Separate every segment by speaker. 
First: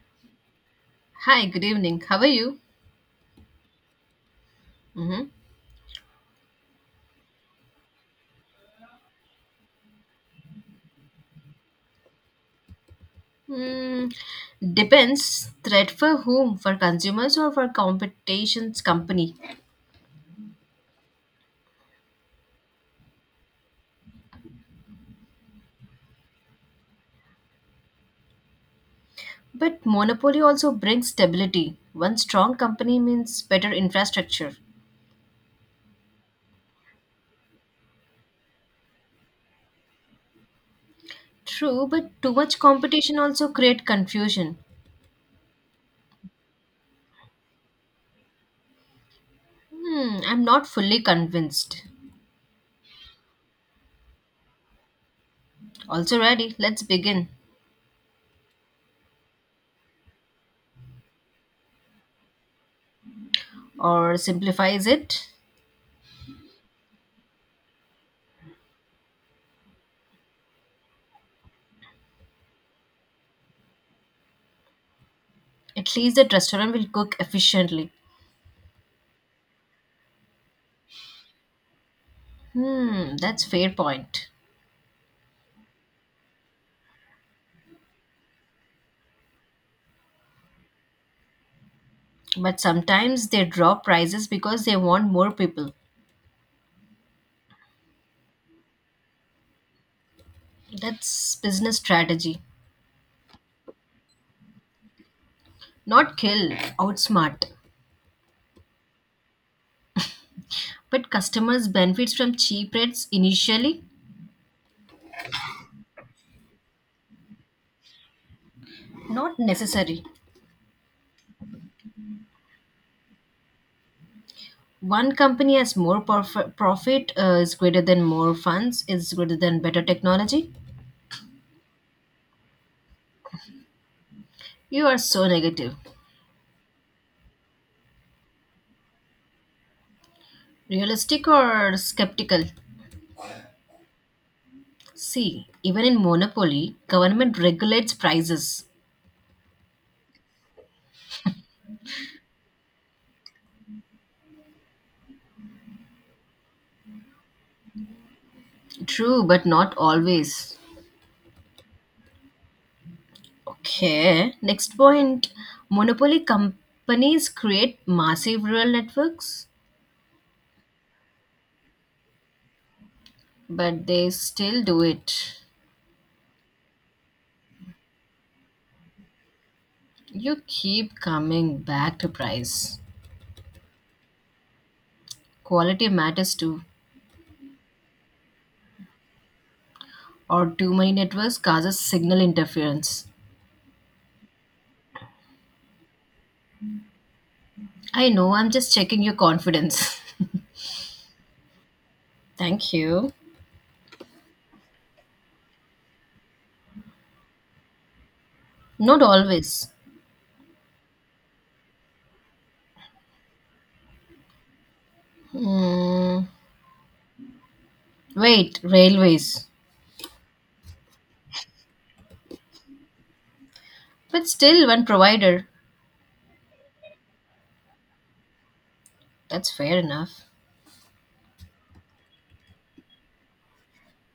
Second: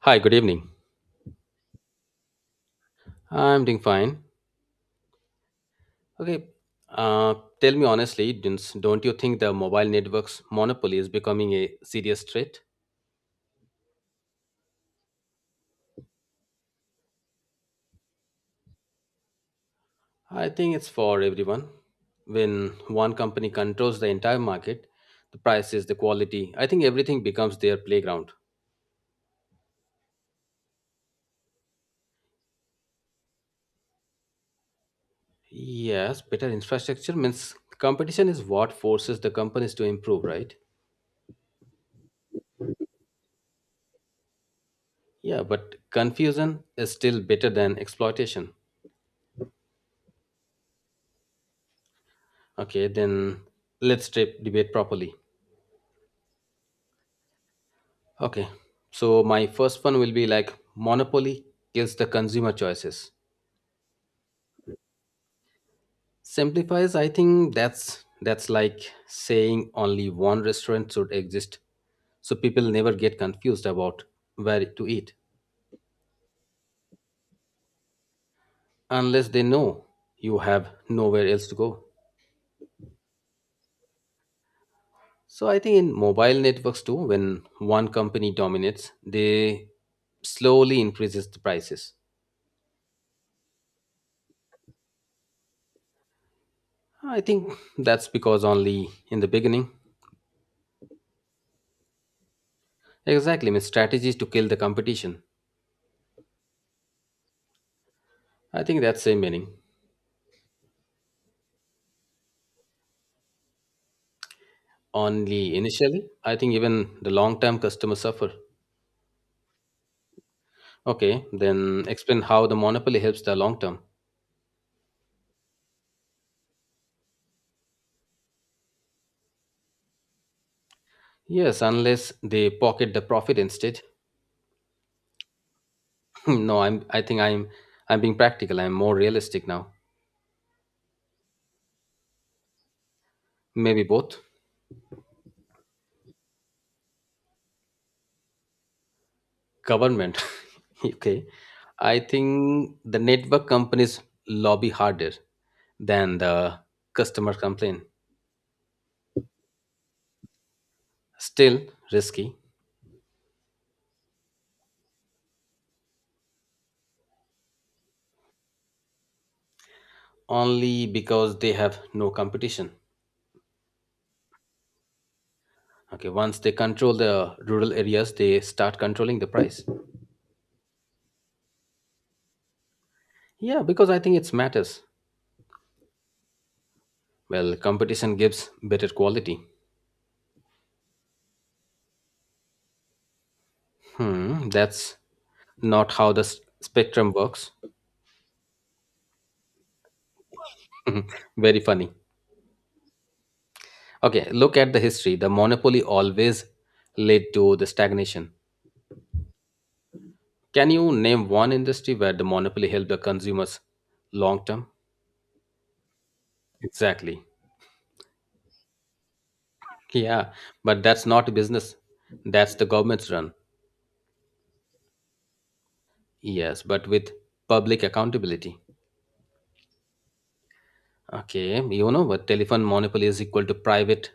Speaker 1: Hi, good evening.
Speaker 2: Hi, good evening. How are you?
Speaker 1: I'm doing fine.
Speaker 2: Mm-hmm.
Speaker 1: Okay, uh, tell me honestly, Dins, don't you think the mobile network's monopoly is becoming a serious threat?
Speaker 2: Mm, depends. Threat for whom? For consumers or for competition's company?
Speaker 1: I think it's for everyone. When one company controls the entire market, the prices, the quality, I think everything becomes their playground.
Speaker 2: But monopoly also brings stability. One strong company means better infrastructure.
Speaker 1: Yes, better infrastructure means competition is what forces the companies to improve, right?
Speaker 2: True, but too much competition also create confusion.
Speaker 1: Yeah, but confusion is still better than exploitation.
Speaker 2: I'm not fully convinced.
Speaker 1: Okay, then let's debate properly.
Speaker 2: Also ready, let's begin.
Speaker 1: Okay. So my first one will be like monopoly kills the consumer choices.
Speaker 2: Or simplifies it.
Speaker 1: Simplifies, I think that's like saying only one restaurant should exist so people never get confused about where to eat
Speaker 2: At least the restaurant will cook efficiently.
Speaker 1: unless they know you have nowhere else to go.
Speaker 2: That's fair point.
Speaker 1: So I think in mobile networks too, when one company dominates, they slowly increases the prices.
Speaker 2: But sometimes they drop prices because they want more people.
Speaker 1: I think that's because only in the beginning.
Speaker 2: That's business strategy.
Speaker 1: Exactly, means strategies to kill the competition.
Speaker 2: Not kill, outsmart.
Speaker 1: I think that's same meaning.
Speaker 2: But customers benefit from cheap rates initially,
Speaker 1: Only initially, I think even the long term customers suffer.
Speaker 2: not necessary.
Speaker 1: Okay, then explain how the monopoly helps the long term.
Speaker 2: One company has profit is greater than more funds is greater than better technology.
Speaker 1: Yes, unless they pocket the profit instead.
Speaker 2: You are so negative.
Speaker 1: No, I'm. I think I'm. I'm being practical. I'm more realistic now.
Speaker 2: Realistic or skeptical?
Speaker 1: Maybe both.
Speaker 2: See, even in monopoly, government regulates prices.
Speaker 1: Government. Okay, I think the network companies lobby harder than the customer complaint.
Speaker 2: True, but not always.
Speaker 1: Still risky,
Speaker 2: Okay. Next point, monopoly companies create massive rural networks,
Speaker 1: only because they have no competition.
Speaker 2: but they still do it.
Speaker 1: Okay, once they control the rural areas, they start controlling the price.
Speaker 2: You keep coming back to price.
Speaker 1: Yeah, because I think it matters.
Speaker 2: Quality matters too,
Speaker 1: Well, competition gives better quality.
Speaker 2: or too many networks causes signal interference.
Speaker 1: Hmm, that's not how the spectrum works.
Speaker 2: I know, I'm just checking your confidence.
Speaker 1: Very funny.
Speaker 2: Thank you.
Speaker 1: Okay, look at the history. The monopoly always led to the stagnation.
Speaker 2: Not always.
Speaker 1: Can you name one industry where the monopoly helped the consumers long term?
Speaker 2: Hmm.
Speaker 1: Exactly.
Speaker 2: Wait, railways.
Speaker 1: Yeah, but that's not a business. That's the government's run.
Speaker 2: But still one provider.
Speaker 1: Yes, but with public accountability.
Speaker 2: That's fair enough.
Speaker 1: Okay, but telephone monopoly is equal to private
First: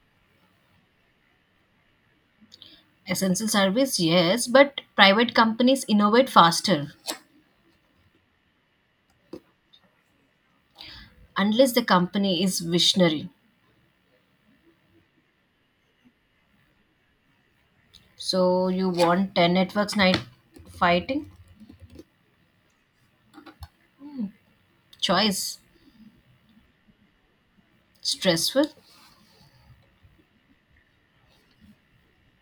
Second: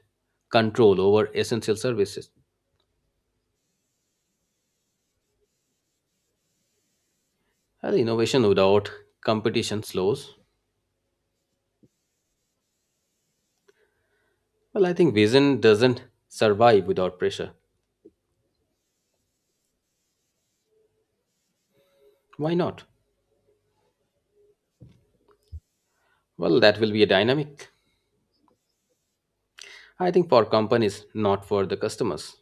Speaker 1: control over essential services.
Speaker 2: Essential service, yes, but private companies innovate faster
Speaker 1: Well, innovation without competition slows.
Speaker 2: unless the company is visionary.
Speaker 1: Well, I think vision doesn't survive without pressure.
Speaker 2: So you want 10 networks night fighting?
Speaker 1: Why not?
Speaker 2: Choice.
Speaker 1: Well, that will be a dynamic.
Speaker 2: Stressful.
Speaker 1: I think for companies, not for the customers.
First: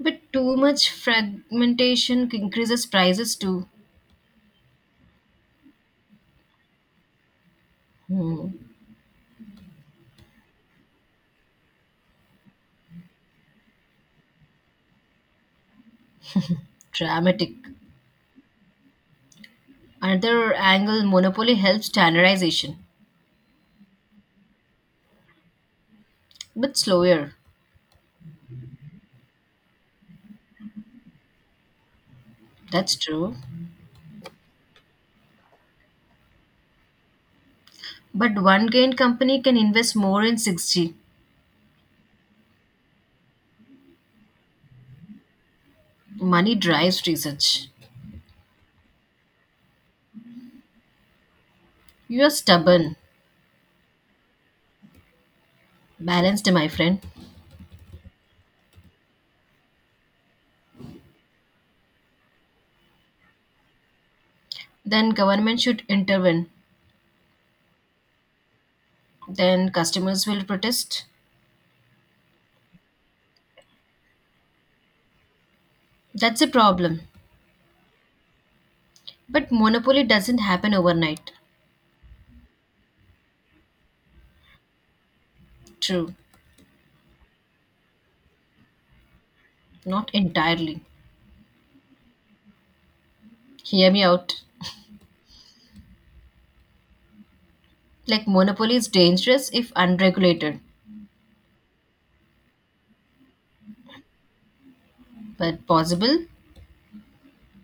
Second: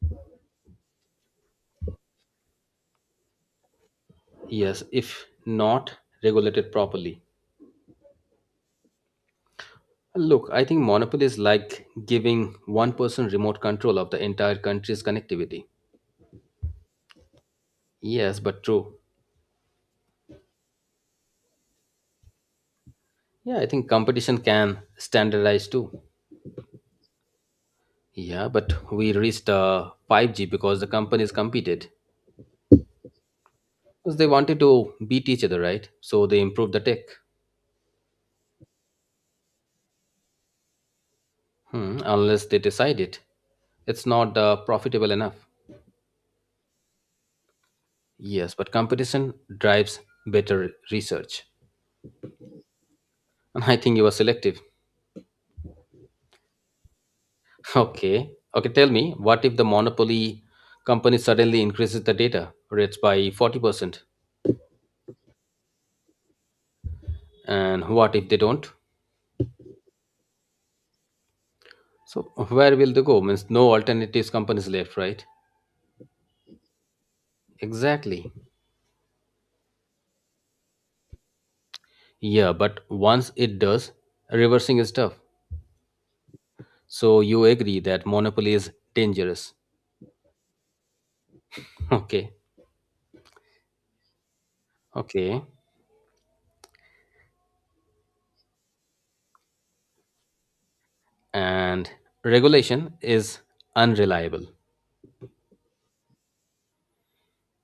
Speaker 2: But too much fragmentation increases prices too.
Speaker 1: Yes, if not regulated properly.
Speaker 2: Hmm.
Speaker 1: Look, I think monopoly is like giving one person remote control of the entire country's connectivity.
Speaker 2: Dramatic.
Speaker 1: Yes, but true.
Speaker 2: Another angle, monopoly helps standardization,
Speaker 1: Yeah, I think competition can standardize too.
Speaker 2: but slower.
Speaker 1: Yeah, but we reached 5G because the companies competed.
Speaker 2: That's true.
Speaker 1: Because they wanted to beat each other, right? So they improved the tech.
Speaker 2: But one gain company can invest more in 6G.
Speaker 1: Hmm, unless they decided it's not profitable enough.
Speaker 2: Money drives research.
Speaker 1: Yes, but competition drives better research.
Speaker 2: You are stubborn.
Speaker 1: And I think you were selective.
Speaker 2: Balanced, my friend.
Speaker 1: Okay. Okay, tell me, what if the monopoly company suddenly increases the data rates by 40%?
Speaker 2: Then government should intervene.
Speaker 1: And what if they don't?
Speaker 2: Then customers will protest.
Speaker 1: So where will they go? Means no alternatives companies left, right?
Speaker 2: That's a problem.
Speaker 1: Exactly.
Speaker 2: But monopoly doesn't happen overnight.
Speaker 1: Yeah, but once it does, reversing is tough.
Speaker 2: True.
Speaker 1: So you agree that monopoly is dangerous.
Speaker 2: Not entirely.
Speaker 1: Okay.
Speaker 2: Hear me out.
Speaker 1: Okay.
Speaker 2: Like monopoly is dangerous if unregulated,
Speaker 1: And regulation is unreliable,
Speaker 2: but possible.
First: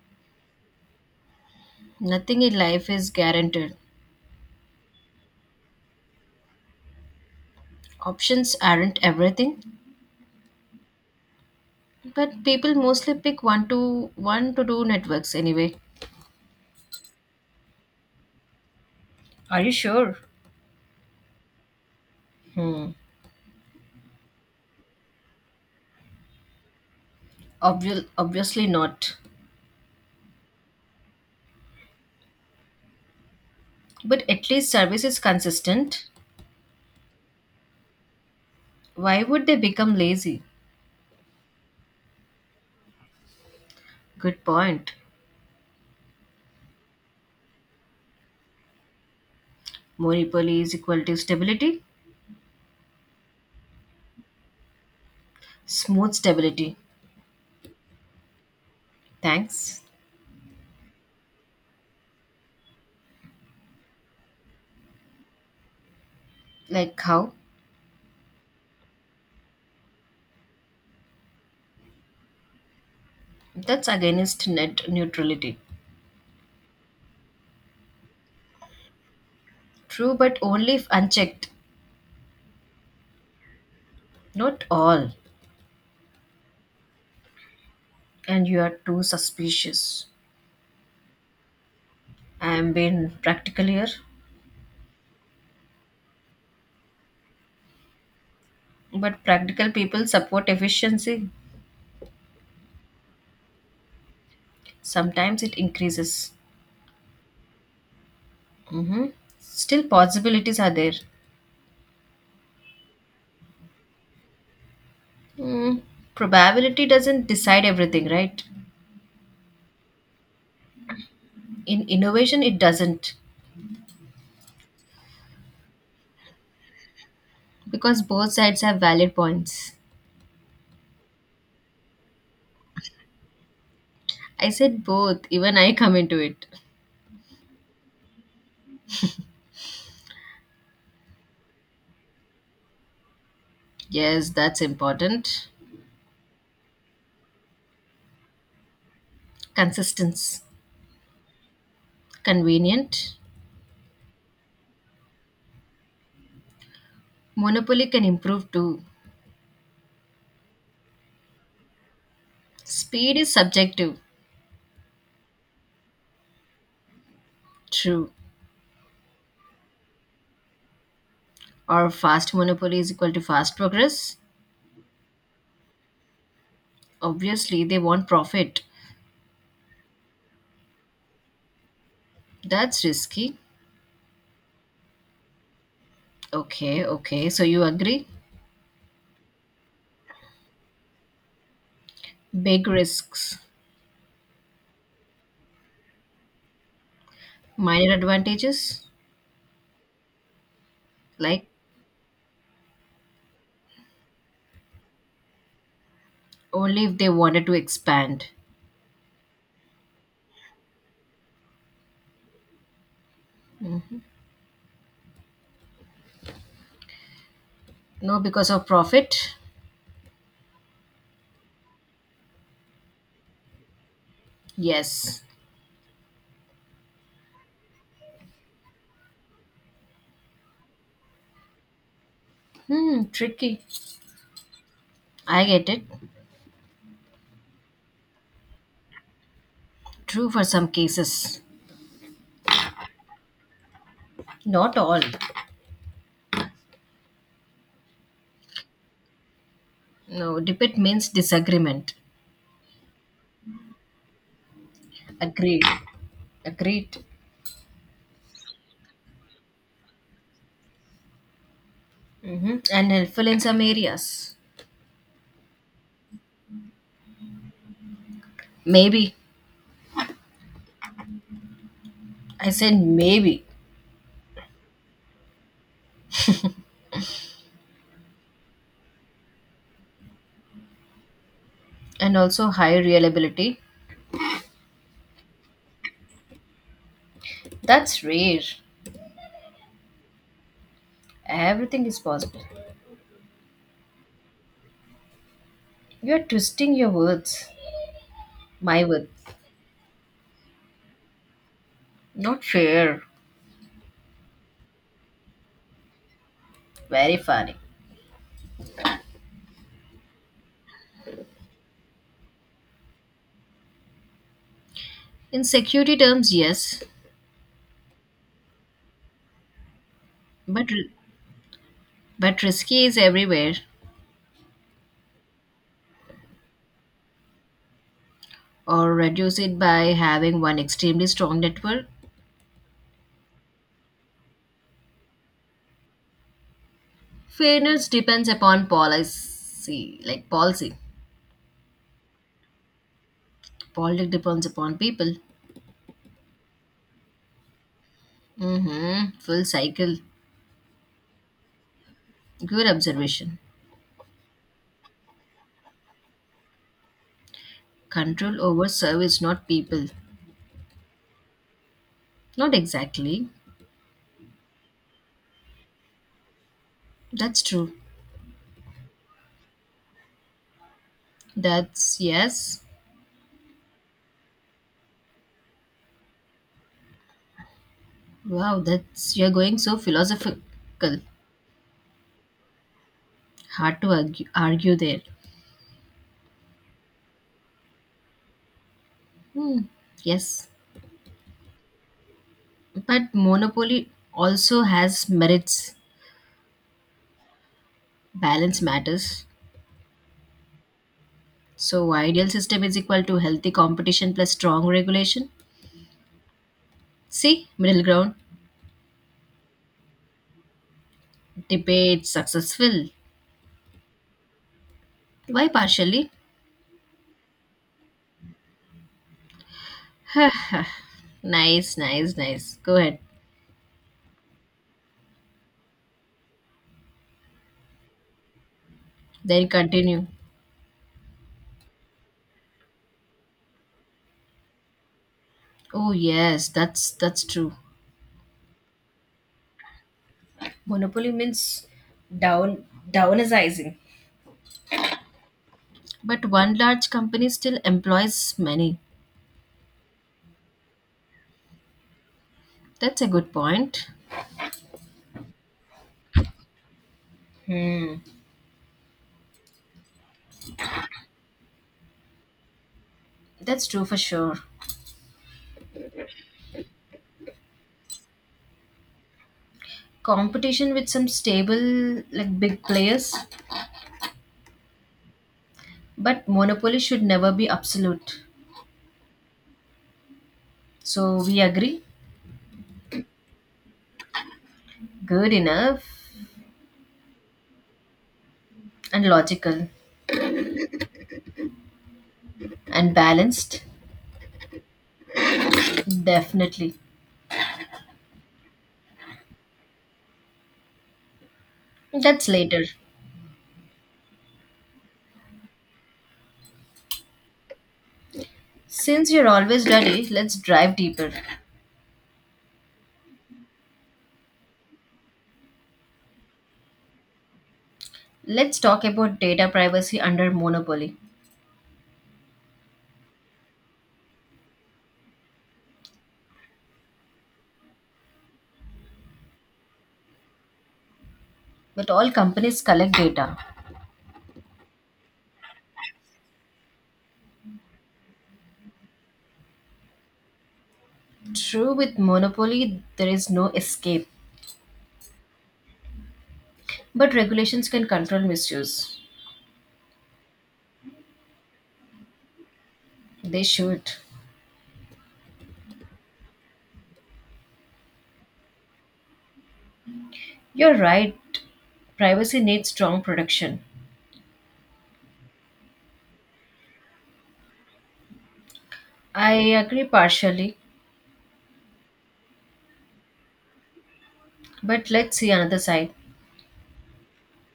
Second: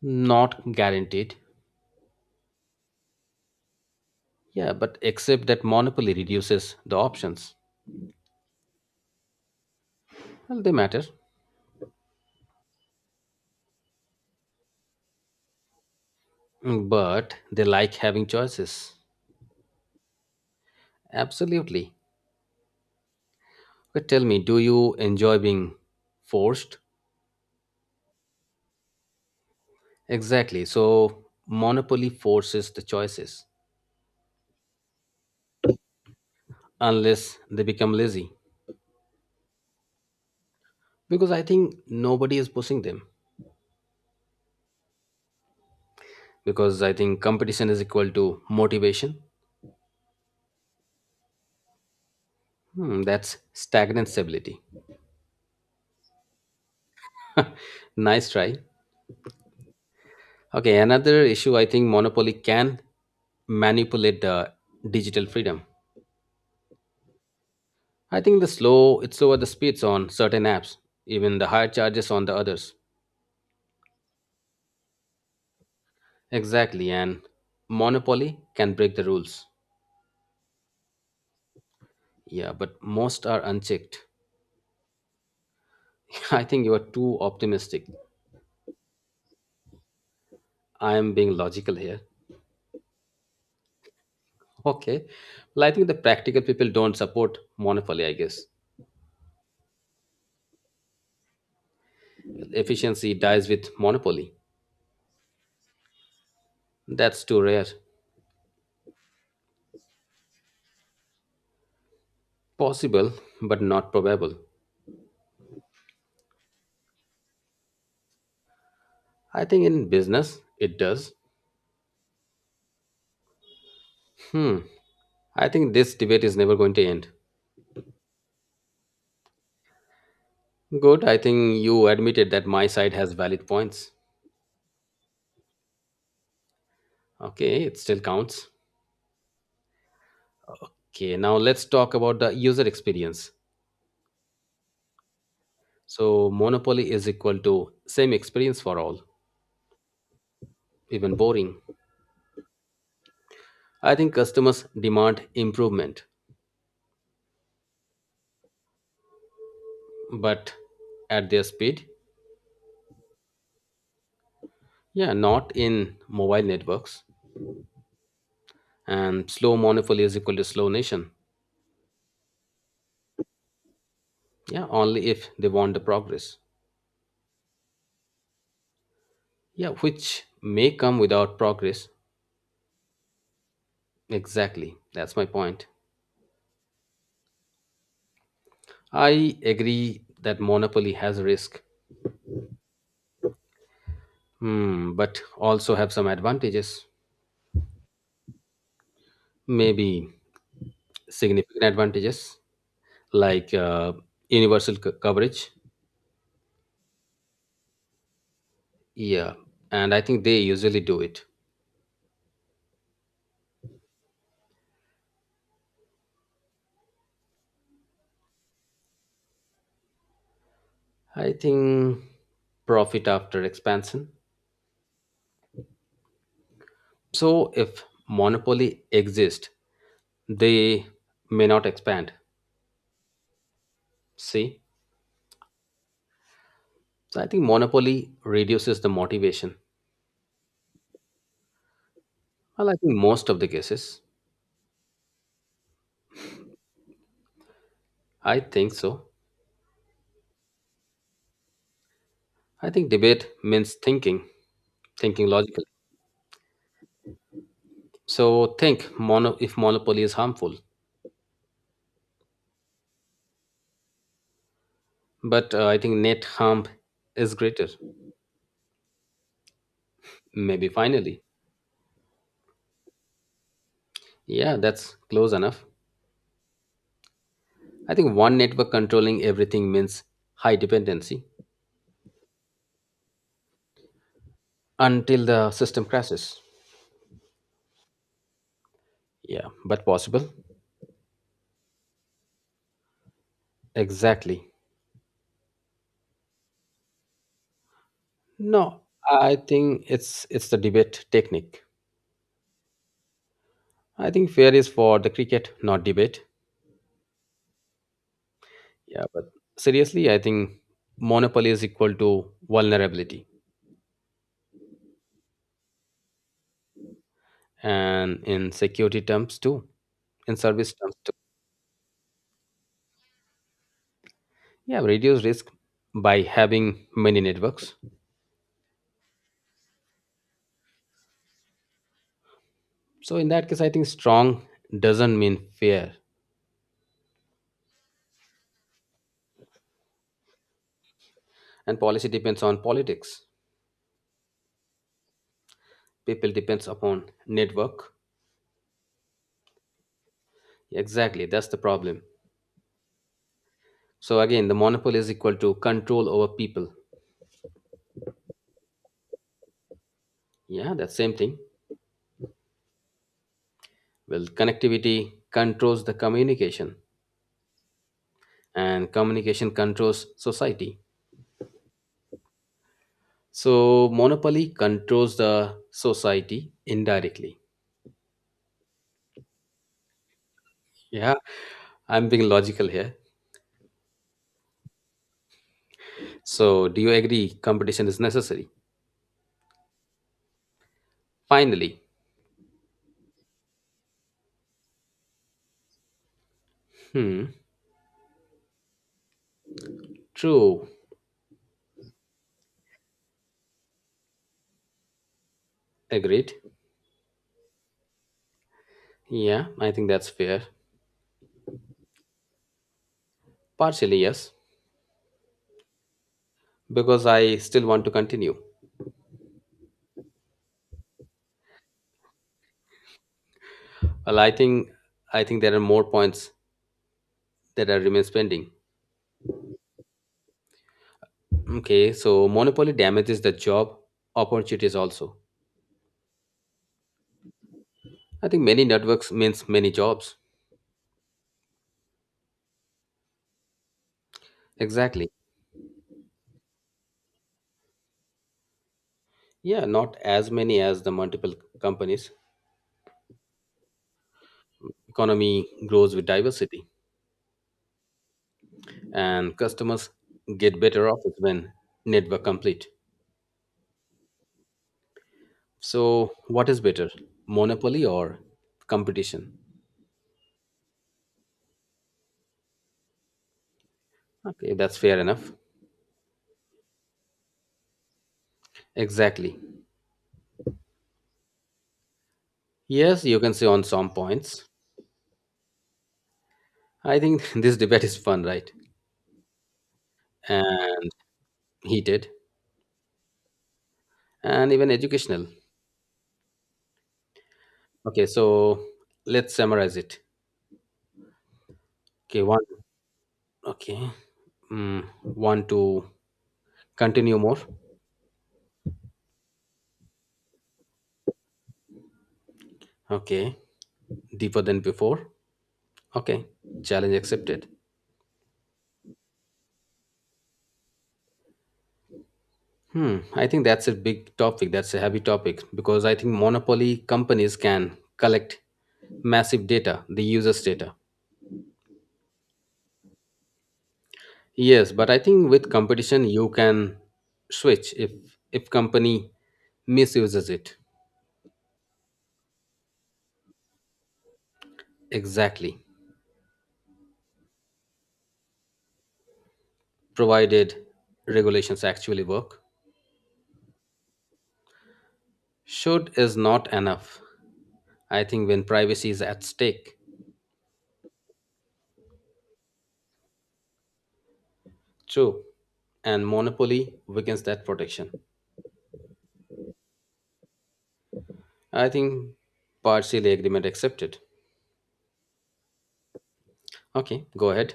Speaker 1: not guaranteed.
Speaker 2: Nothing in life is guaranteed.
Speaker 1: Yeah, but except that monopoly reduces the options.
Speaker 2: Options aren't everything,
Speaker 1: Well, they matter.
Speaker 2: but people mostly pick one to two networks anyway.
Speaker 1: But they like having choices.
Speaker 2: Are you sure?
Speaker 1: Absolutely.
Speaker 2: Hmm.
Speaker 1: But tell me, do you enjoy being forced?
Speaker 2: Obviously not.
Speaker 1: Exactly. So monopoly forces the choices,
Speaker 2: But at least service is consistent.
Speaker 1: unless they become lazy.
Speaker 2: Why would they become lazy?
Speaker 1: Because I think nobody is pushing them.
Speaker 2: Good point.
Speaker 1: Because I think competition is equal to motivation.
Speaker 2: Monopoly is equal to stability.
Speaker 1: That's stagnant stability.
Speaker 2: Smooth stability.
Speaker 1: Nice try.
Speaker 2: Thanks.
Speaker 1: Okay, another issue, I think monopoly can manipulate the digital freedom.
Speaker 2: Like how?
Speaker 1: I think the slow, it slower the speeds on certain apps, even the higher charges on the others.
Speaker 2: That's against net neutrality.
Speaker 1: Exactly, and monopoly can break the rules.
Speaker 2: True, but only if unchecked.
Speaker 1: Yeah, but most are unchecked.
Speaker 2: Not all.
Speaker 1: I think you are too optimistic.
Speaker 2: And you are too suspicious.
Speaker 1: I am being logical here.
Speaker 2: I am being practical here.
Speaker 1: Okay. Well, I think the practical people don't support monopoly, I guess.
Speaker 2: But practical people support efficiency.
Speaker 1: Efficiency dies with monopoly.
Speaker 2: Sometimes it increases.
Speaker 1: That's too rare.
Speaker 2: hmm Still, possibilities are there.
Speaker 1: Possible, but not probable.
Speaker 2: Mm, probability doesn't decide everything, right?
Speaker 1: I think in business, it does.
Speaker 2: In innovation, it doesn't,
Speaker 1: Hmm. I think this debate is never going to end.
Speaker 2: because both sides have valid points.
Speaker 1: Good. I think you admitted that my side has valid points.
Speaker 2: I said both, even I come into it.
Speaker 1: Okay, it still counts. Okay, now let's talk about the user experience.
Speaker 2: Yes, that's important.
Speaker 1: So, monopoly is equal to same experience for all,
Speaker 2: Consistence,
Speaker 1: even boring.
Speaker 2: convenient.
Speaker 1: I think customers demand improvement.
Speaker 2: Monopoly can improve too.
Speaker 1: But at their speed.
Speaker 2: Speed is subjective,
Speaker 1: Yeah, not in mobile networks.
Speaker 2: true.
Speaker 1: And slow monopoly is equal to slow nation.
Speaker 2: Or fast monopoly is equal to fast progress.
Speaker 1: Yeah, only if they want the progress.
Speaker 2: Obviously, they want profit.
Speaker 1: Yeah, which may come without progress.
Speaker 2: That's risky.
Speaker 1: Exactly, that's my point.
Speaker 2: Okay, okay, so you agree?
Speaker 1: I agree that monopoly has a risk.
Speaker 2: Big risks,
Speaker 1: But also have some advantages.
Speaker 2: minor advantages.
Speaker 1: Maybe
Speaker 2: Like
Speaker 1: significant advantages. Like universal coverage.
Speaker 2: only if they wanted to expand,
Speaker 1: Yeah, and I think they usually do it.
Speaker 2: no because of profit.
Speaker 1: I think profit after expansion.
Speaker 2: Yes.
Speaker 1: So if monopoly exists, they may not expand.
Speaker 2: Hmm, tricky.
Speaker 1: See?
Speaker 2: I get it.
Speaker 1: So I think monopoly reduces the motivation.
Speaker 2: True for some cases,
Speaker 1: Well, I think most of the cases.
Speaker 2: not all.
Speaker 1: I think so.
Speaker 2: No, debate means disagreement.
Speaker 1: I think debate means thinking, thinking logically.
Speaker 2: Agreed, agreed.
Speaker 1: So think mono if monopoly is harmful,
Speaker 2: Hmm, and helpful in some areas.
Speaker 1: but I think net harm is greater.
Speaker 2: Maybe.
Speaker 1: Maybe finally.
Speaker 2: I said maybe.
Speaker 1: Yeah, that's close enough. I think one network controlling everything means high dependency.
Speaker 2: And also high reliability.
Speaker 1: Until the system crashes.
Speaker 2: That's rare.
Speaker 1: Yeah, but possible.
Speaker 2: Everything is possible.
Speaker 1: Exactly.
Speaker 2: You're twisting your words,
Speaker 1: No,
Speaker 2: my words.
Speaker 1: I think it's the debate technique.
Speaker 2: Not fair.
Speaker 1: I think fair is for the cricket, not debate.
Speaker 2: Very funny.
Speaker 1: Yeah, but seriously, I think monopoly is equal to vulnerability,
Speaker 2: In security terms, yes,
Speaker 1: and in security terms too, in
Speaker 2: but
Speaker 1: service terms too.
Speaker 2: but risky is everywhere.
Speaker 1: Yeah, reduce risk by having many networks.
Speaker 2: Or reduce it by having one extremely strong network.
Speaker 1: So in that case, I think strong doesn't mean fair.
Speaker 2: Fairness depends upon policy, like policy.
Speaker 1: And policy depends on politics.
Speaker 2: Politics depends upon people.
Speaker 1: People depends upon network.
Speaker 2: Mm-hmm. Full cycle.
Speaker 1: Exactly, that's the problem.
Speaker 2: Good observation.
Speaker 1: So again, the monopoly is equal to control over people.
Speaker 2: Control over service, not people.
Speaker 1: Yeah, that same thing.
Speaker 2: Not exactly.
Speaker 1: Well, connectivity controls the communication,
Speaker 2: That's true.
Speaker 1: and communication controls society.
Speaker 2: That's yes.
Speaker 1: So monopoly controls the society indirectly.
Speaker 2: Wow, that's you're going so philosophical.
Speaker 1: Yeah, I'm being logical here.
Speaker 2: Hard to argue there.
Speaker 1: So do you agree competition is necessary?
Speaker 2: Hmm. Yes.
Speaker 1: Finally.
Speaker 2: But monopoly also has merits.
Speaker 1: Hmm.
Speaker 2: Balance matters.
Speaker 1: True.
Speaker 2: So ideal system is equal to healthy competition plus strong regulation.
Speaker 1: Agreed.
Speaker 2: See, middle ground.
Speaker 1: Yeah, I think that's fair.
Speaker 2: Debate successful.
Speaker 1: Partially, yes,
Speaker 2: Why partially?
Speaker 1: because I still want to continue.
Speaker 2: Nice, nice, nice. Go ahead.
Speaker 1: Well, I think, I think there are more points that are remains pending.
Speaker 2: Then continue.
Speaker 1: Okay, so monopoly damages the job opportunities also.
Speaker 2: Oh yes, that's true.
Speaker 1: I think many networks means many jobs.
Speaker 2: Monopoly means down downsizing.
Speaker 1: Exactly.
Speaker 2: But one large company still employs many.
Speaker 1: Yeah, not as many as the multiple companies.
Speaker 2: That's a good point.
Speaker 1: Economy grows with diversity,
Speaker 2: Hmm,
Speaker 1: and customers get better offers when network complete.
Speaker 2: that's true for sure.
Speaker 1: So, what is better, monopoly or competition?
Speaker 2: Competition with some stable like big players,
Speaker 1: Okay, that's fair enough.
Speaker 2: but monopoly should never be absolute.
Speaker 1: Exactly.
Speaker 2: So we agree.
Speaker 1: Yes, you can say on some points.
Speaker 2: Good enough.
Speaker 1: I think this debate is fun, right?
Speaker 2: And logical,
Speaker 1: And heated
Speaker 2: and balanced.
Speaker 1: and even educational.
Speaker 2: Definitely.
Speaker 1: Okay, so let's summarize it. Okay,
Speaker 2: That's
Speaker 1: one.
Speaker 2: later.
Speaker 1: Okay, want to continue more?
Speaker 2: Since you're always ready, let's drive deeper.
Speaker 1: Okay, deeper than before. Okay, challenge accepted.
Speaker 2: Let's talk about data privacy under monopoly.
Speaker 1: Hmm, I think that's a big topic. That's a heavy topic because I think monopoly companies can collect massive data, the users' data.
Speaker 2: But all companies collect data.
Speaker 1: Yes, but I think with competition you can switch if company misuses it.
Speaker 2: True, with monopoly there is no escape.
Speaker 1: Exactly,
Speaker 2: But regulations can control misuse.
Speaker 1: provided regulations actually work.
Speaker 2: They should.
Speaker 1: Should is not enough, I think, when privacy is at stake.
Speaker 2: You're right. Privacy needs strong protection.
Speaker 1: True, and monopoly weakens that protection.
Speaker 2: I agree partially,
Speaker 1: I think partially agreement accepted.
Speaker 2: but let's see another side.
Speaker 1: Okay, go ahead.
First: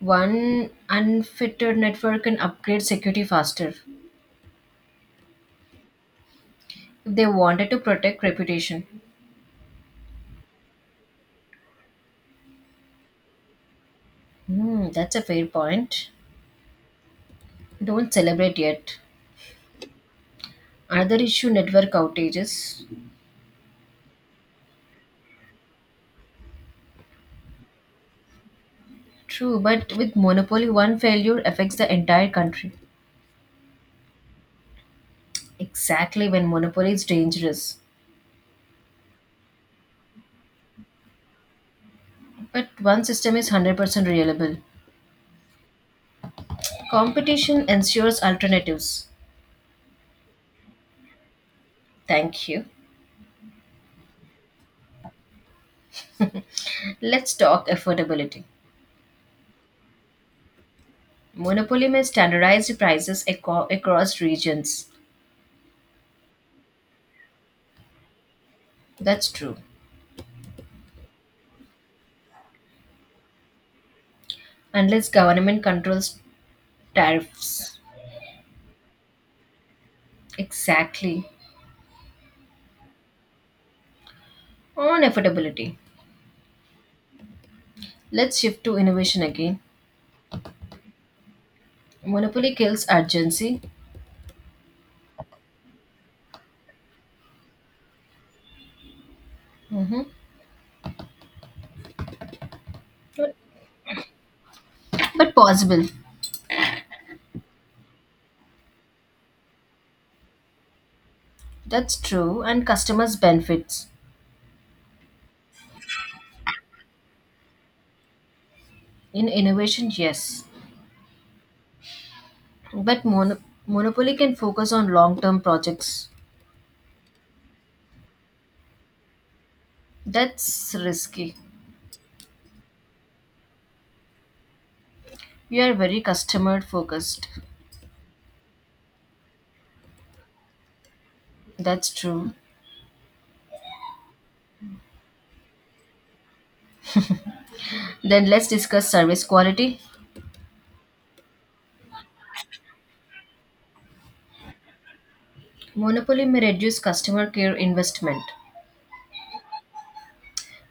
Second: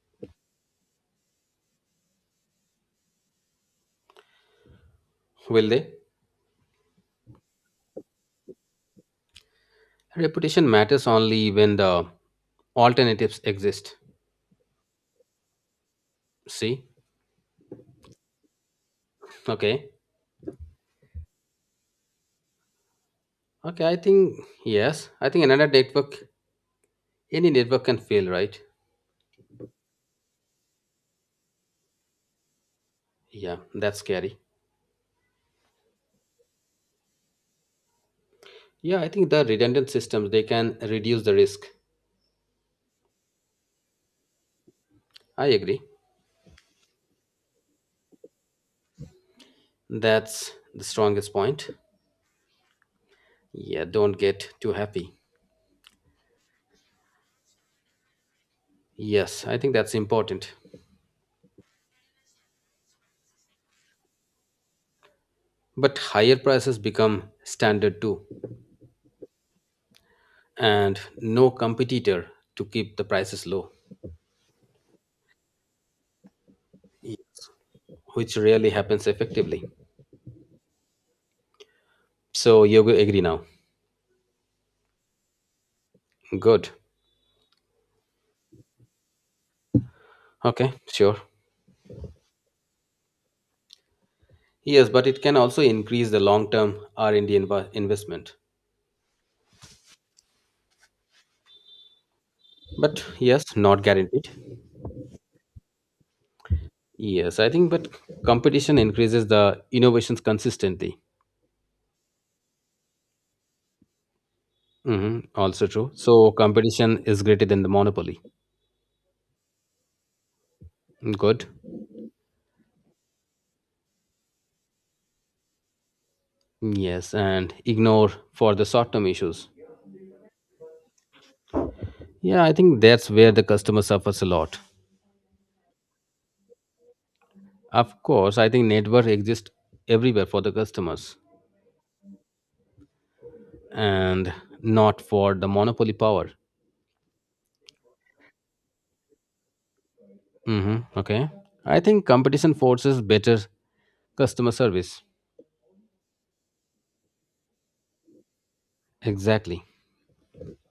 Speaker 2: One unfettered network can upgrade security faster if
Speaker 1: Will they?
Speaker 2: they wanted to protect reputation.
Speaker 1: Reputation matters only when the alternatives exist.
Speaker 2: Hmm, that's a fair point.
Speaker 1: See?
Speaker 2: Don't celebrate yet.
Speaker 1: Okay.
Speaker 2: Another issue, network outages.
Speaker 1: Okay, I think yes. I think another network, any network can fail, right?
Speaker 2: True, but with monopoly, one failure affects the entire country.
Speaker 1: Yeah, that's scary.
Speaker 2: Exactly when monopoly is dangerous.
Speaker 1: Yeah, I think the redundant systems they can reduce the risk.
Speaker 2: But one system is 100% reliable.
Speaker 1: I agree.
Speaker 2: Competition ensures alternatives.
Speaker 1: That's the strongest point.
Speaker 2: Thank you.
Speaker 1: Yeah, don't get too happy.
Speaker 2: Let's talk affordability.
Speaker 1: Yes, I think that's important.
Speaker 2: Monopoly may standardize the prices across regions.
Speaker 1: But higher prices become standard too,
Speaker 2: That's true.
Speaker 1: and no competitor to keep the prices low,
Speaker 2: Unless government controls tariffs.
Speaker 1: which rarely happens effectively.
Speaker 2: Exactly.
Speaker 1: So you agree now?
Speaker 2: On affordability.
Speaker 1: Good.
Speaker 2: Let's shift to innovation again.
Speaker 1: Okay, sure.
Speaker 2: Monopoly kills urgency.
Speaker 1: Yes, but it can also increase the long-term R&D investment.
Speaker 2: Mhm.
Speaker 1: But yes, not guaranteed.
Speaker 2: But possible.
Speaker 1: Yes, I think, but competition increases the innovations consistently.
Speaker 2: That's true. And customers benefits.
Speaker 1: Hmm. Also true. So competition is greater than the monopoly.
Speaker 2: In innovation, yes.
Speaker 1: Good.
Speaker 2: But Monopoly can focus on long term projects.
Speaker 1: Yes, and ignore for the short-term issues.
Speaker 2: That's risky.
Speaker 1: Yeah, I think that's where the customer suffers a lot.
Speaker 2: You are very customer focused.
Speaker 1: Of course, I think network exists everywhere for the customers
Speaker 2: That's true.
Speaker 1: and not for the monopoly power.
Speaker 2: Then let's discuss service quality.
Speaker 1: Hmm. Okay. I think competition forces better customer service.
Speaker 2: Monopoly may reduce customer care investment,
Speaker 1: Exactly.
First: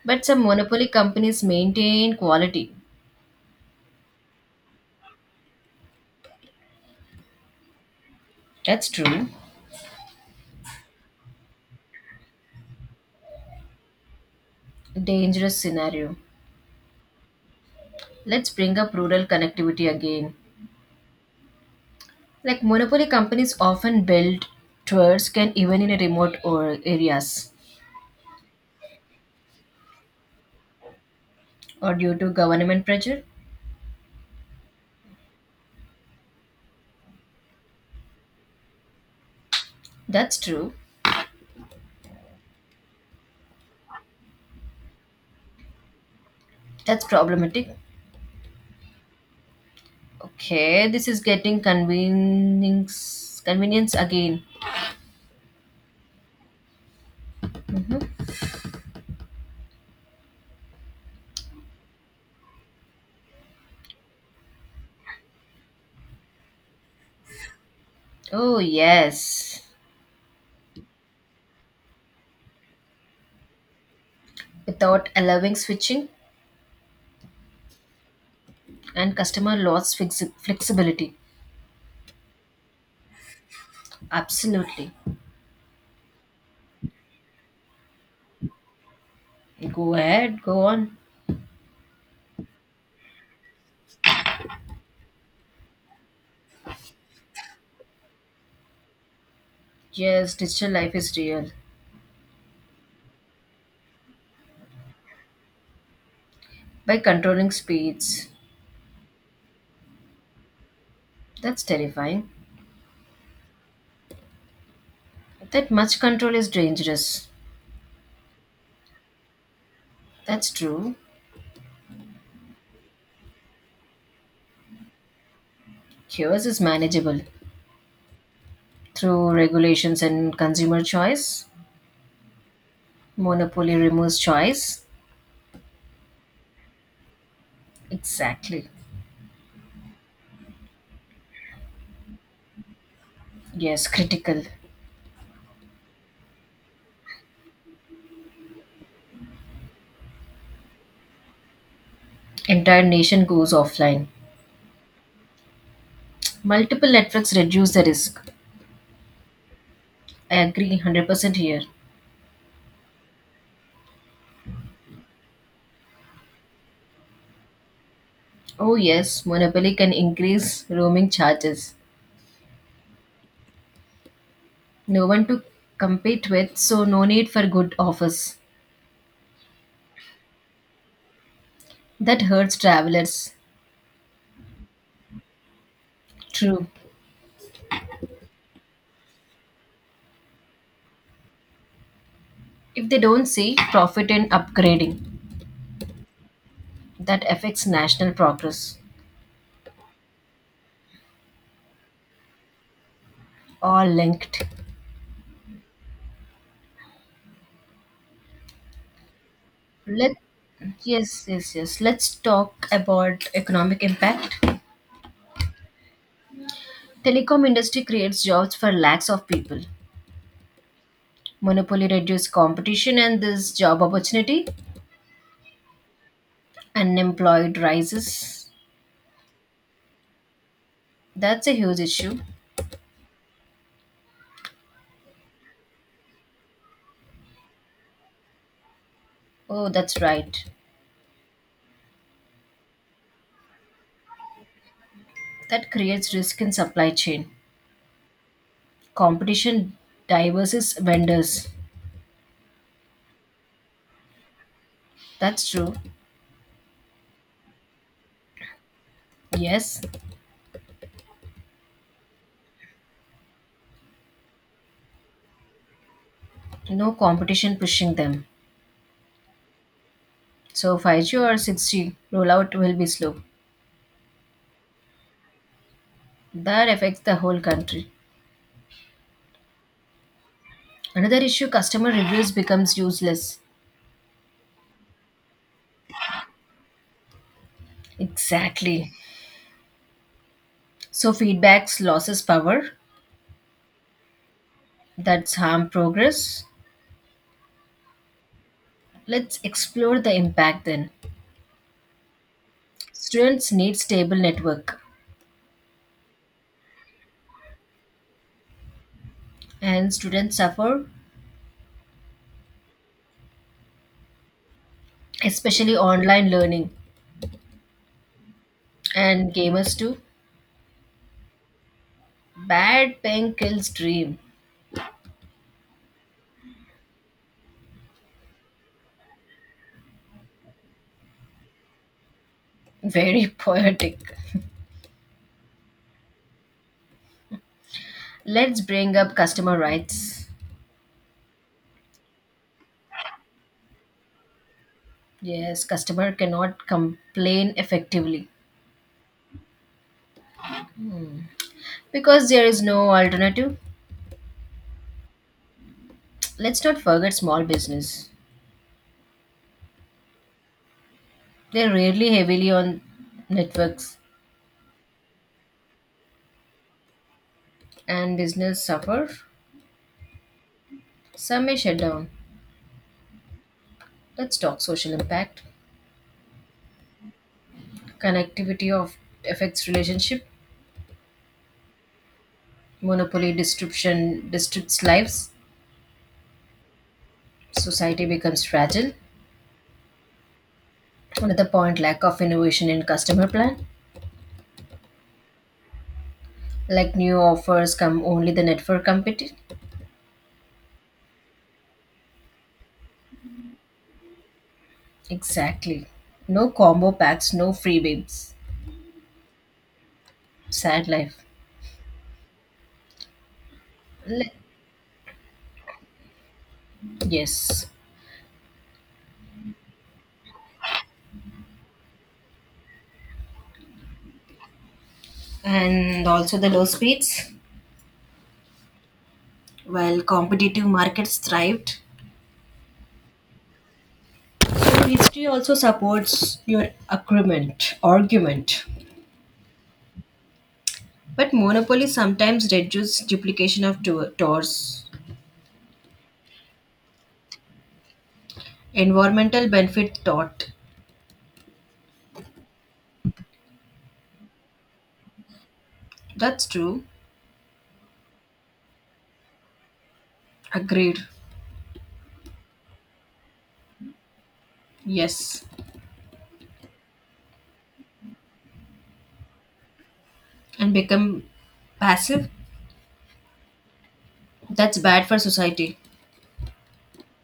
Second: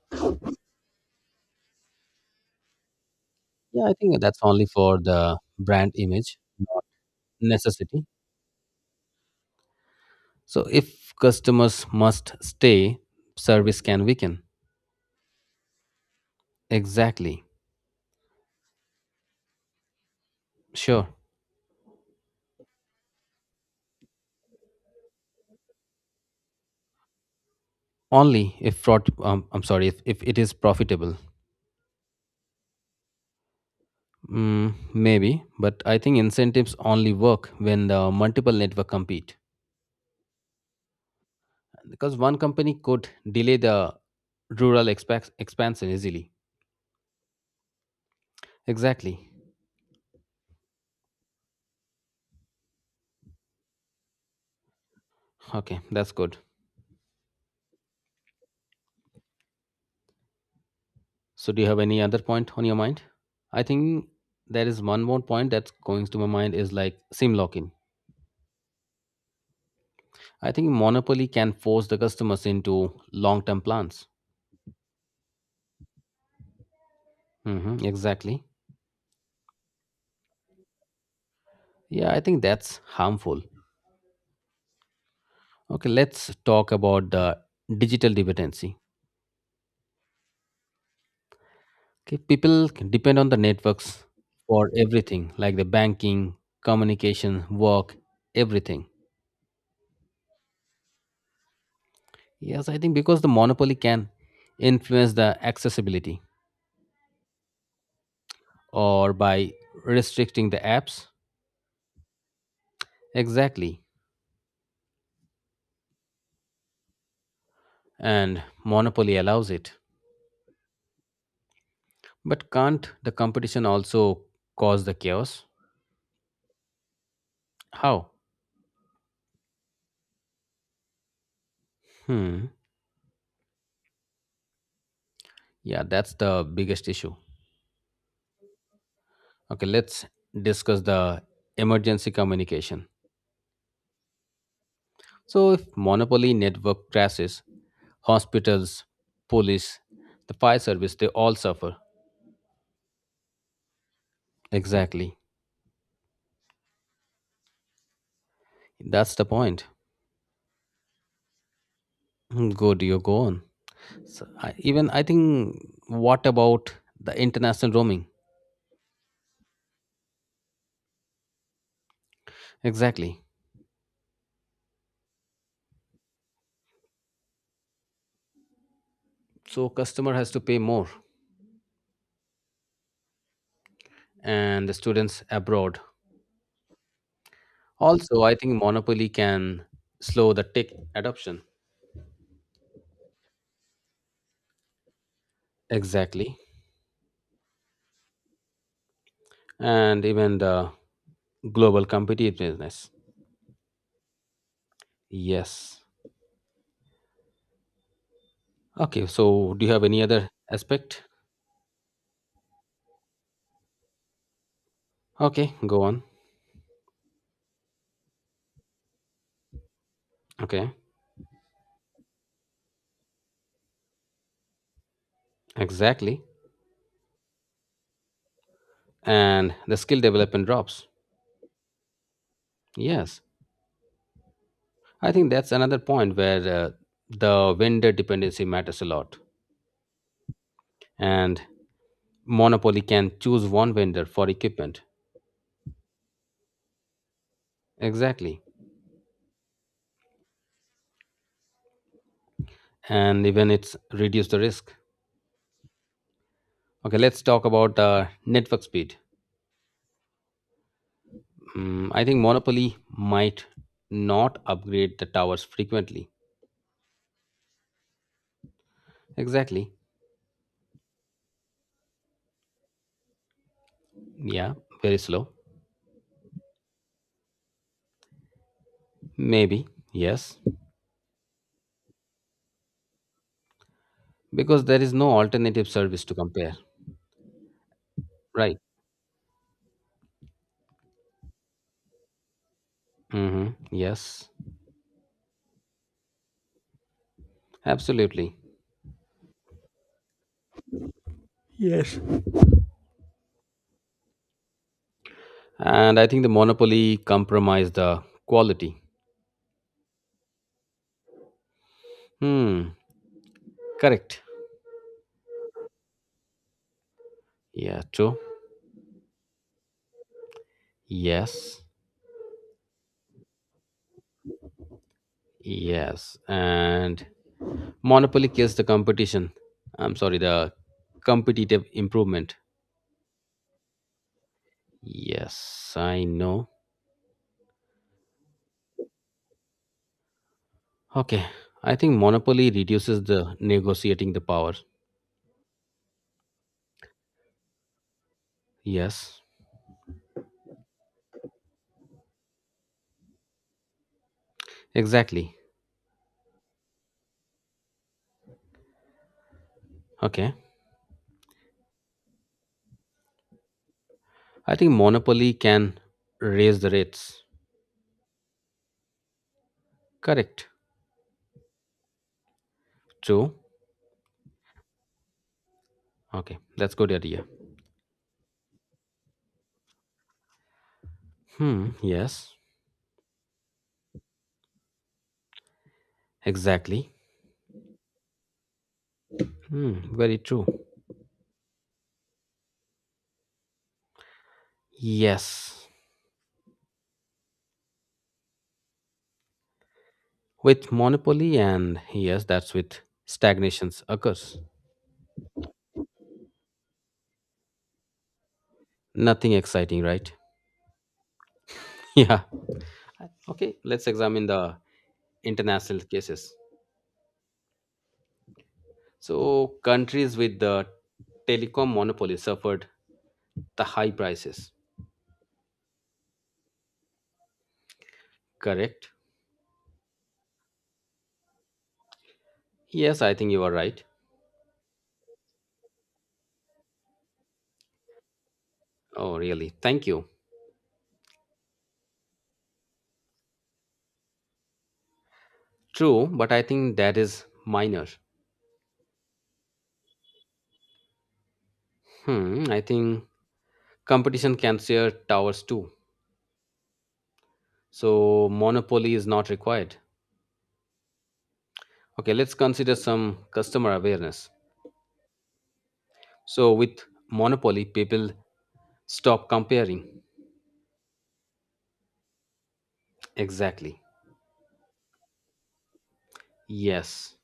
Speaker 2: but some monopoly companies maintain quality.
Speaker 1: Yeah, I think that's only for the brand image, not necessity.
Speaker 2: That's true.
Speaker 1: So if customers must stay, service can weaken.
Speaker 2: Dangerous scenario.
Speaker 1: Exactly.
Speaker 2: Let's bring up rural connectivity again.
Speaker 1: Sure.
Speaker 2: Like monopoly companies often build towers, can even in remote or areas,
Speaker 1: Only if fraud, I'm sorry, if it is profitable.
Speaker 2: or due to government pressure.
Speaker 1: Maybe, but I think incentives only work when the multiple network compete.
Speaker 2: That's true.
Speaker 1: Because one company could delay the rural expansion easily.
Speaker 2: That's problematic.
Speaker 1: Exactly.
Speaker 2: Okay, this is getting convenience again.
Speaker 1: Okay, that's good. So, do you have any other point on your mind? I think there is one more point that's going to my mind is like SIM lock-in.
Speaker 2: Oh yes.
Speaker 1: I think monopoly can force the customers into long-term plans.
Speaker 2: Without allowing switching,
Speaker 1: Hmm, exactly.
Speaker 2: and customer loss flexibility.
Speaker 1: Yeah, I think that's harmful.
Speaker 2: Absolutely.
Speaker 1: Okay, let's talk about the digital dependency.
Speaker 2: Go ahead, go on.
Speaker 1: Okay, people can depend on the networks for everything, like the banking, communication, work, everything.
Speaker 2: Yes, digital life is real.
Speaker 1: Yes, I think because the monopoly can influence the accessibility
Speaker 2: By controlling speeds,
Speaker 1: or by restricting the apps?
Speaker 2: that's terrifying.
Speaker 1: Exactly.
Speaker 2: That much control is dangerous.
Speaker 1: And monopoly allows it.
Speaker 2: That's true.
Speaker 1: But can't the competition also cause the chaos?
Speaker 2: Yours is manageable
Speaker 1: How?
Speaker 2: through regulations and consumer choice.
Speaker 1: Hmm.
Speaker 2: Monopoly removes choice.
Speaker 1: Yeah, that's the biggest issue.
Speaker 2: Exactly.
Speaker 1: Okay, let's discuss the emergency communication.
Speaker 2: Yes, critical.
Speaker 1: So, if monopoly network crashes, hospitals, police, the fire service, they all suffer.
Speaker 2: Entire nation goes offline.
Speaker 1: Exactly.
Speaker 2: Multiple networks reduce the risk.
Speaker 1: That's the point.
Speaker 2: I agree 100% here.
Speaker 1: Good, you go on. So even I think what about the international roaming?
Speaker 2: Oh, yes, Monopoly can increase roaming charges.
Speaker 1: Exactly.
Speaker 2: No one to compete with, so no need for good offers.
Speaker 1: So customer has to pay more
Speaker 2: That hurts travelers.
Speaker 1: and the students abroad.
Speaker 2: True.
Speaker 1: Also, I think monopoly can slow the tech adoption.
Speaker 2: If they don't see profit in upgrading,
Speaker 1: Exactly.
Speaker 2: that affects national progress.
Speaker 1: And even the global competitiveness.
Speaker 2: All linked.
Speaker 1: Yes. Okay, so do you have any
Speaker 2: Let
Speaker 1: other aspect?
Speaker 2: Yes, yes, yes. Let's talk about economic impact.
Speaker 1: Okay, go on.
Speaker 2: Telecom industry creates jobs for lakhs of people.
Speaker 1: Okay,
Speaker 2: Monopoly reduces competition and this job opportunity.
Speaker 1: exactly.
Speaker 2: Unemployed rises.
Speaker 1: And the skill development drops.
Speaker 2: That's a huge issue.
Speaker 1: Yes. I think that's another point where the vendor dependency matters a lot.
Speaker 2: Oh, that's right.
Speaker 1: And monopoly can choose one vendor for equipment.
Speaker 2: That creates risk in supply chain.
Speaker 1: Exactly.
Speaker 2: Competition diverses vendors.
Speaker 1: And even it's reduce the risk.
Speaker 2: That's true.
Speaker 1: Okay, let's talk about network speed.
Speaker 2: Yes,
Speaker 1: I think monopoly might not upgrade the towers frequently.
Speaker 2: no competition pushing them.
Speaker 1: Exactly.
Speaker 2: So 5G or 6G rollout will be slow.
Speaker 1: Yeah, very slow.
Speaker 2: That affects the whole country.
Speaker 1: Maybe. Yes.
Speaker 2: Another issue, customer reviews becomes useless.
Speaker 1: Because there is no alternative service to compare. Right.
Speaker 2: Exactly. So feedbacks loses power.
Speaker 1: Mm-hmm. Yes.
Speaker 2: That's harm progress.
Speaker 1: Absolutely.
Speaker 2: Let's explore the impact then.
Speaker 1: Yes,
Speaker 2: Students need stable network.
Speaker 1: and I think the monopoly compromised the quality.
Speaker 2: And students suffer,
Speaker 1: Hmm, correct.
Speaker 2: especially online learning
Speaker 1: Yeah, true.
Speaker 2: and gamers too.
Speaker 1: Yes,
Speaker 2: Bad pen kills dream.
Speaker 1: yes. And monopoly kills the competition. I'm sorry, the competitive improvement.
Speaker 2: Very poetic.
Speaker 1: Yes, I know.
Speaker 2: Let's bring up customer rights.
Speaker 1: Okay, I think monopoly reduces the negotiating the power.
Speaker 2: Yes, customer cannot complain effectively
Speaker 1: Yes,
Speaker 2: because there is no alternative.
Speaker 1: exactly.
Speaker 2: Let's not forget small business.
Speaker 1: Okay,
Speaker 2: They rarely heavily on networks,
Speaker 1: I think monopoly can raise the rates.
Speaker 2: and business suffer.
Speaker 1: Correct.
Speaker 2: Some may shut down.
Speaker 1: True.
Speaker 2: Let's talk social impact.
Speaker 1: Okay, that's good idea.
Speaker 2: Connectivity of affects relationship,
Speaker 1: Hmm, yes,
Speaker 2: monopoly disruption disrupts lives,
Speaker 1: exactly.
Speaker 2: society becomes fragile.
Speaker 1: Hmm, very true.
Speaker 2: Another point, lack of innovation in customer plan,
Speaker 1: Yes,
Speaker 2: like new offers come only the network competition.
Speaker 1: with monopoly and yes, that's with stagnations occurs.
Speaker 2: Exactly. No combo packs, no freebies.
Speaker 1: Nothing exciting, right?
Speaker 2: Sad life.
Speaker 1: Yeah. Okay, let's
Speaker 2: Le-
Speaker 1: examine the international cases.
Speaker 2: yes,
Speaker 1: So, countries with the telecom monopoly suffered the high prices,
Speaker 2: and also the low speeds,
Speaker 1: correct?
Speaker 2: while competitive markets thrived.
Speaker 1: Yes, I think you are right.
Speaker 2: So history also supports your agreement argument.
Speaker 1: Oh, really? Thank you.
Speaker 2: But monopoly sometimes reduces duplication of tours.
Speaker 1: True, but I think that is minor.
Speaker 2: Environmental benefit thought.
Speaker 1: Hmm, I think competition can share towers too.
Speaker 2: That's true.
Speaker 1: So, monopoly is not required.
Speaker 2: Agreed.
Speaker 1: Okay, let's consider some customer awareness.
Speaker 2: Yes.
Speaker 1: So, with monopoly, people stop comparing.
Speaker 2: And become passive?
Speaker 1: Exactly.
Speaker 2: That's bad for society.
Speaker 1: Yes.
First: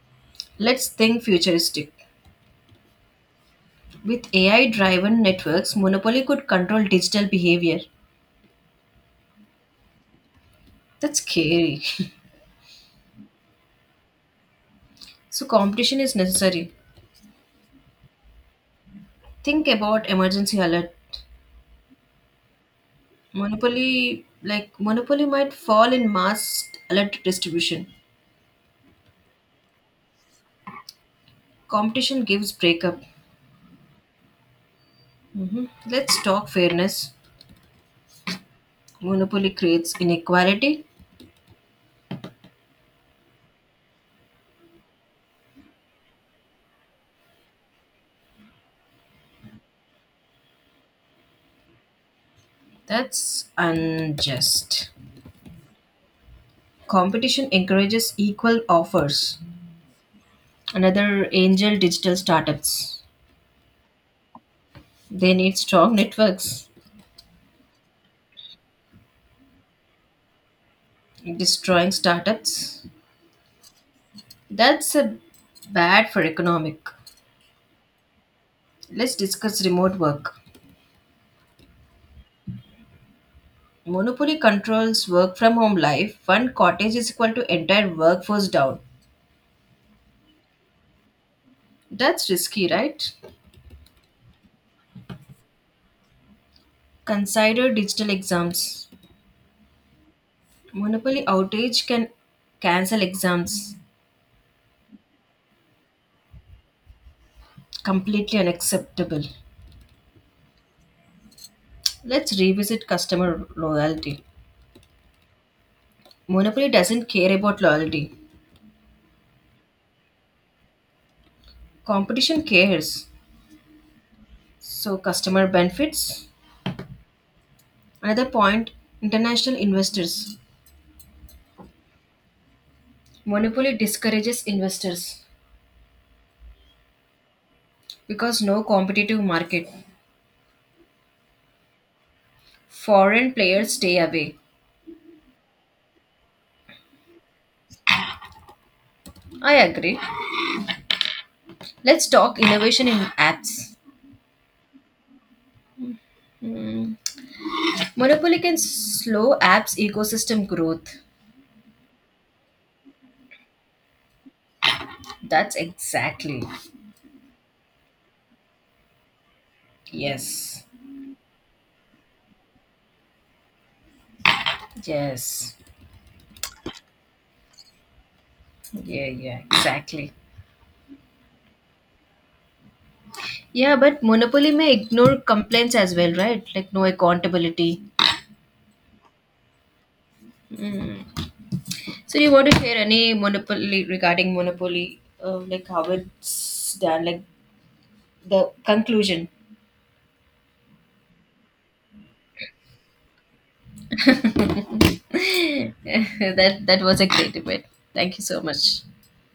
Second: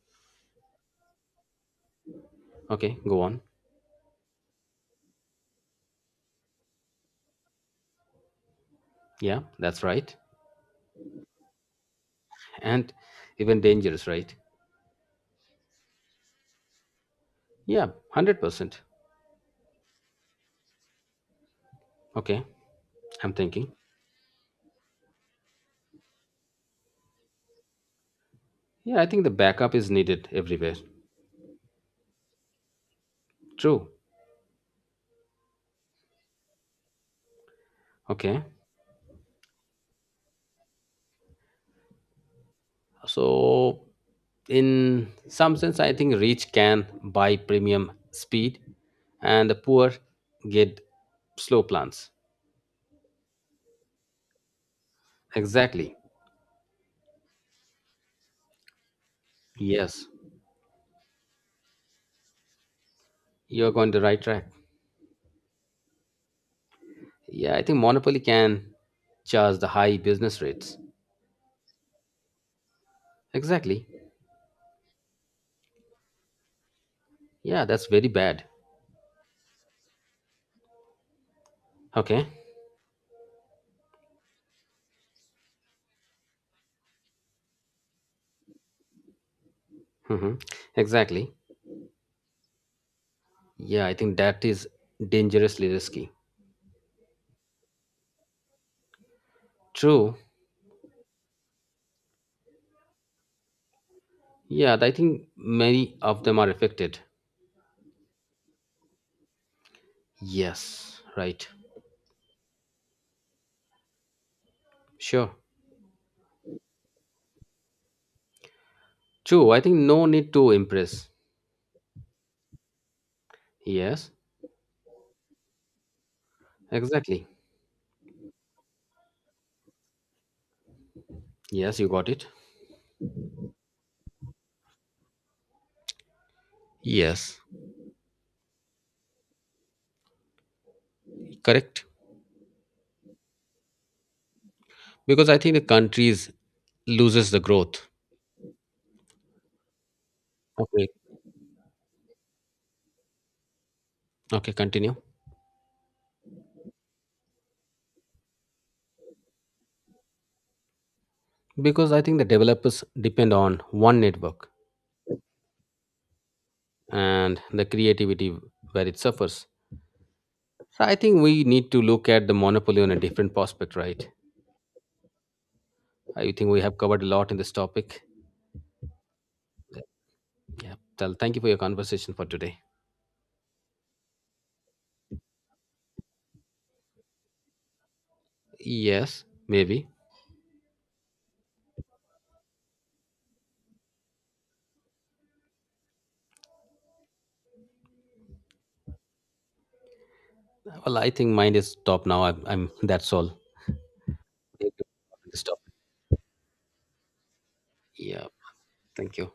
Speaker 2: Let's think futuristic.
Speaker 1: Okay, go on.
Speaker 2: With AI driven networks, monopoly could control digital behavior.
Speaker 1: Yeah, that's right.
Speaker 2: That's scary.
Speaker 1: And even dangerous, right?
Speaker 2: So competition is necessary.
Speaker 1: Yeah, 100%.
Speaker 2: Think about emergency alert.
Speaker 1: Okay, I'm thinking.
Speaker 2: Monopoly might fall in mass alert distribution.
Speaker 1: Yeah, I think the backup is needed everywhere.
Speaker 2: Competition gives breakup.
Speaker 1: True.
Speaker 2: hmm Let's talk fairness.
Speaker 1: Okay.
Speaker 2: Monopoly creates inequality.
Speaker 1: So, in some sense, I think rich can buy premium speed and the poor get slow plans.
Speaker 2: That's unjust.
Speaker 1: Exactly.
Speaker 2: Competition encourages equal offers.
Speaker 1: Yes,
Speaker 2: Another angel, digital startups.
Speaker 1: you're going the right track.
Speaker 2: They need strong networks.
Speaker 1: Yeah, I think monopoly can charge the high business rates.
Speaker 2: Destroying startups.
Speaker 1: Exactly.
Speaker 2: That's a bad for economic.
Speaker 1: Yeah, that's very bad.
Speaker 2: Let's discuss remote work.
Speaker 1: Okay.
Speaker 2: Monopoly controls work from home life. One cottage is equal to entire workforce down.
Speaker 1: Mm-hmm. Exactly.
Speaker 2: That's risky, right?
Speaker 1: Yeah, I think that is dangerously risky.
Speaker 2: Consider digital exams.
Speaker 1: True.
Speaker 2: Monopoly outage can cancel exams.
Speaker 1: Yeah, I think many of them are affected.
Speaker 2: Completely unacceptable.
Speaker 1: Yes, right.
Speaker 2: Let's revisit customer loyalty.
Speaker 1: Sure.
Speaker 2: Monopoly doesn't care about loyalty.
Speaker 1: True. I think no need to impress.
Speaker 2: Competition cares.
Speaker 1: Yes,
Speaker 2: So customer benefits.
Speaker 1: exactly.
Speaker 2: Another point, international investors.
Speaker 1: Yes, you got it.
Speaker 2: Monopoly discourages investors
Speaker 1: Yes,
Speaker 2: because no competitive market.
Speaker 1: correct.
Speaker 2: Foreign players stay away.
Speaker 1: Because I think the countries loses the growth.
Speaker 2: I agree.
Speaker 1: Okay.
Speaker 2: Let's talk innovation in apps.
Speaker 1: Okay, continue.
Speaker 2: Monopoly can slow apps ecosystem growth.
Speaker 1: Because I think the developers depend on one network
Speaker 2: That's exactly.
Speaker 1: and the creativity, where it suffers.
Speaker 2: Yes.
Speaker 1: So I think we need to look at the monopoly on a different prospect, right?
Speaker 2: Yes.
Speaker 1: I think we have covered a lot in this topic.
Speaker 2: Yeah, yeah, exactly.
Speaker 1: Yeah, tell thank you for your conversation for today.
Speaker 2: Yeah, but monopoly may ignore complaints as well, right? Like no accountability.
Speaker 1: Yes, maybe.
Speaker 2: So you want to share any monopoly regarding monopoly, like how it's done, like the conclusion.
Speaker 1: Well, I think mine is top now. I'm that's all. Thank you for this topic.
Speaker 2: That was a great debate. Thank you
Speaker 1: Yeah,
Speaker 2: so much.
Speaker 1: thank you.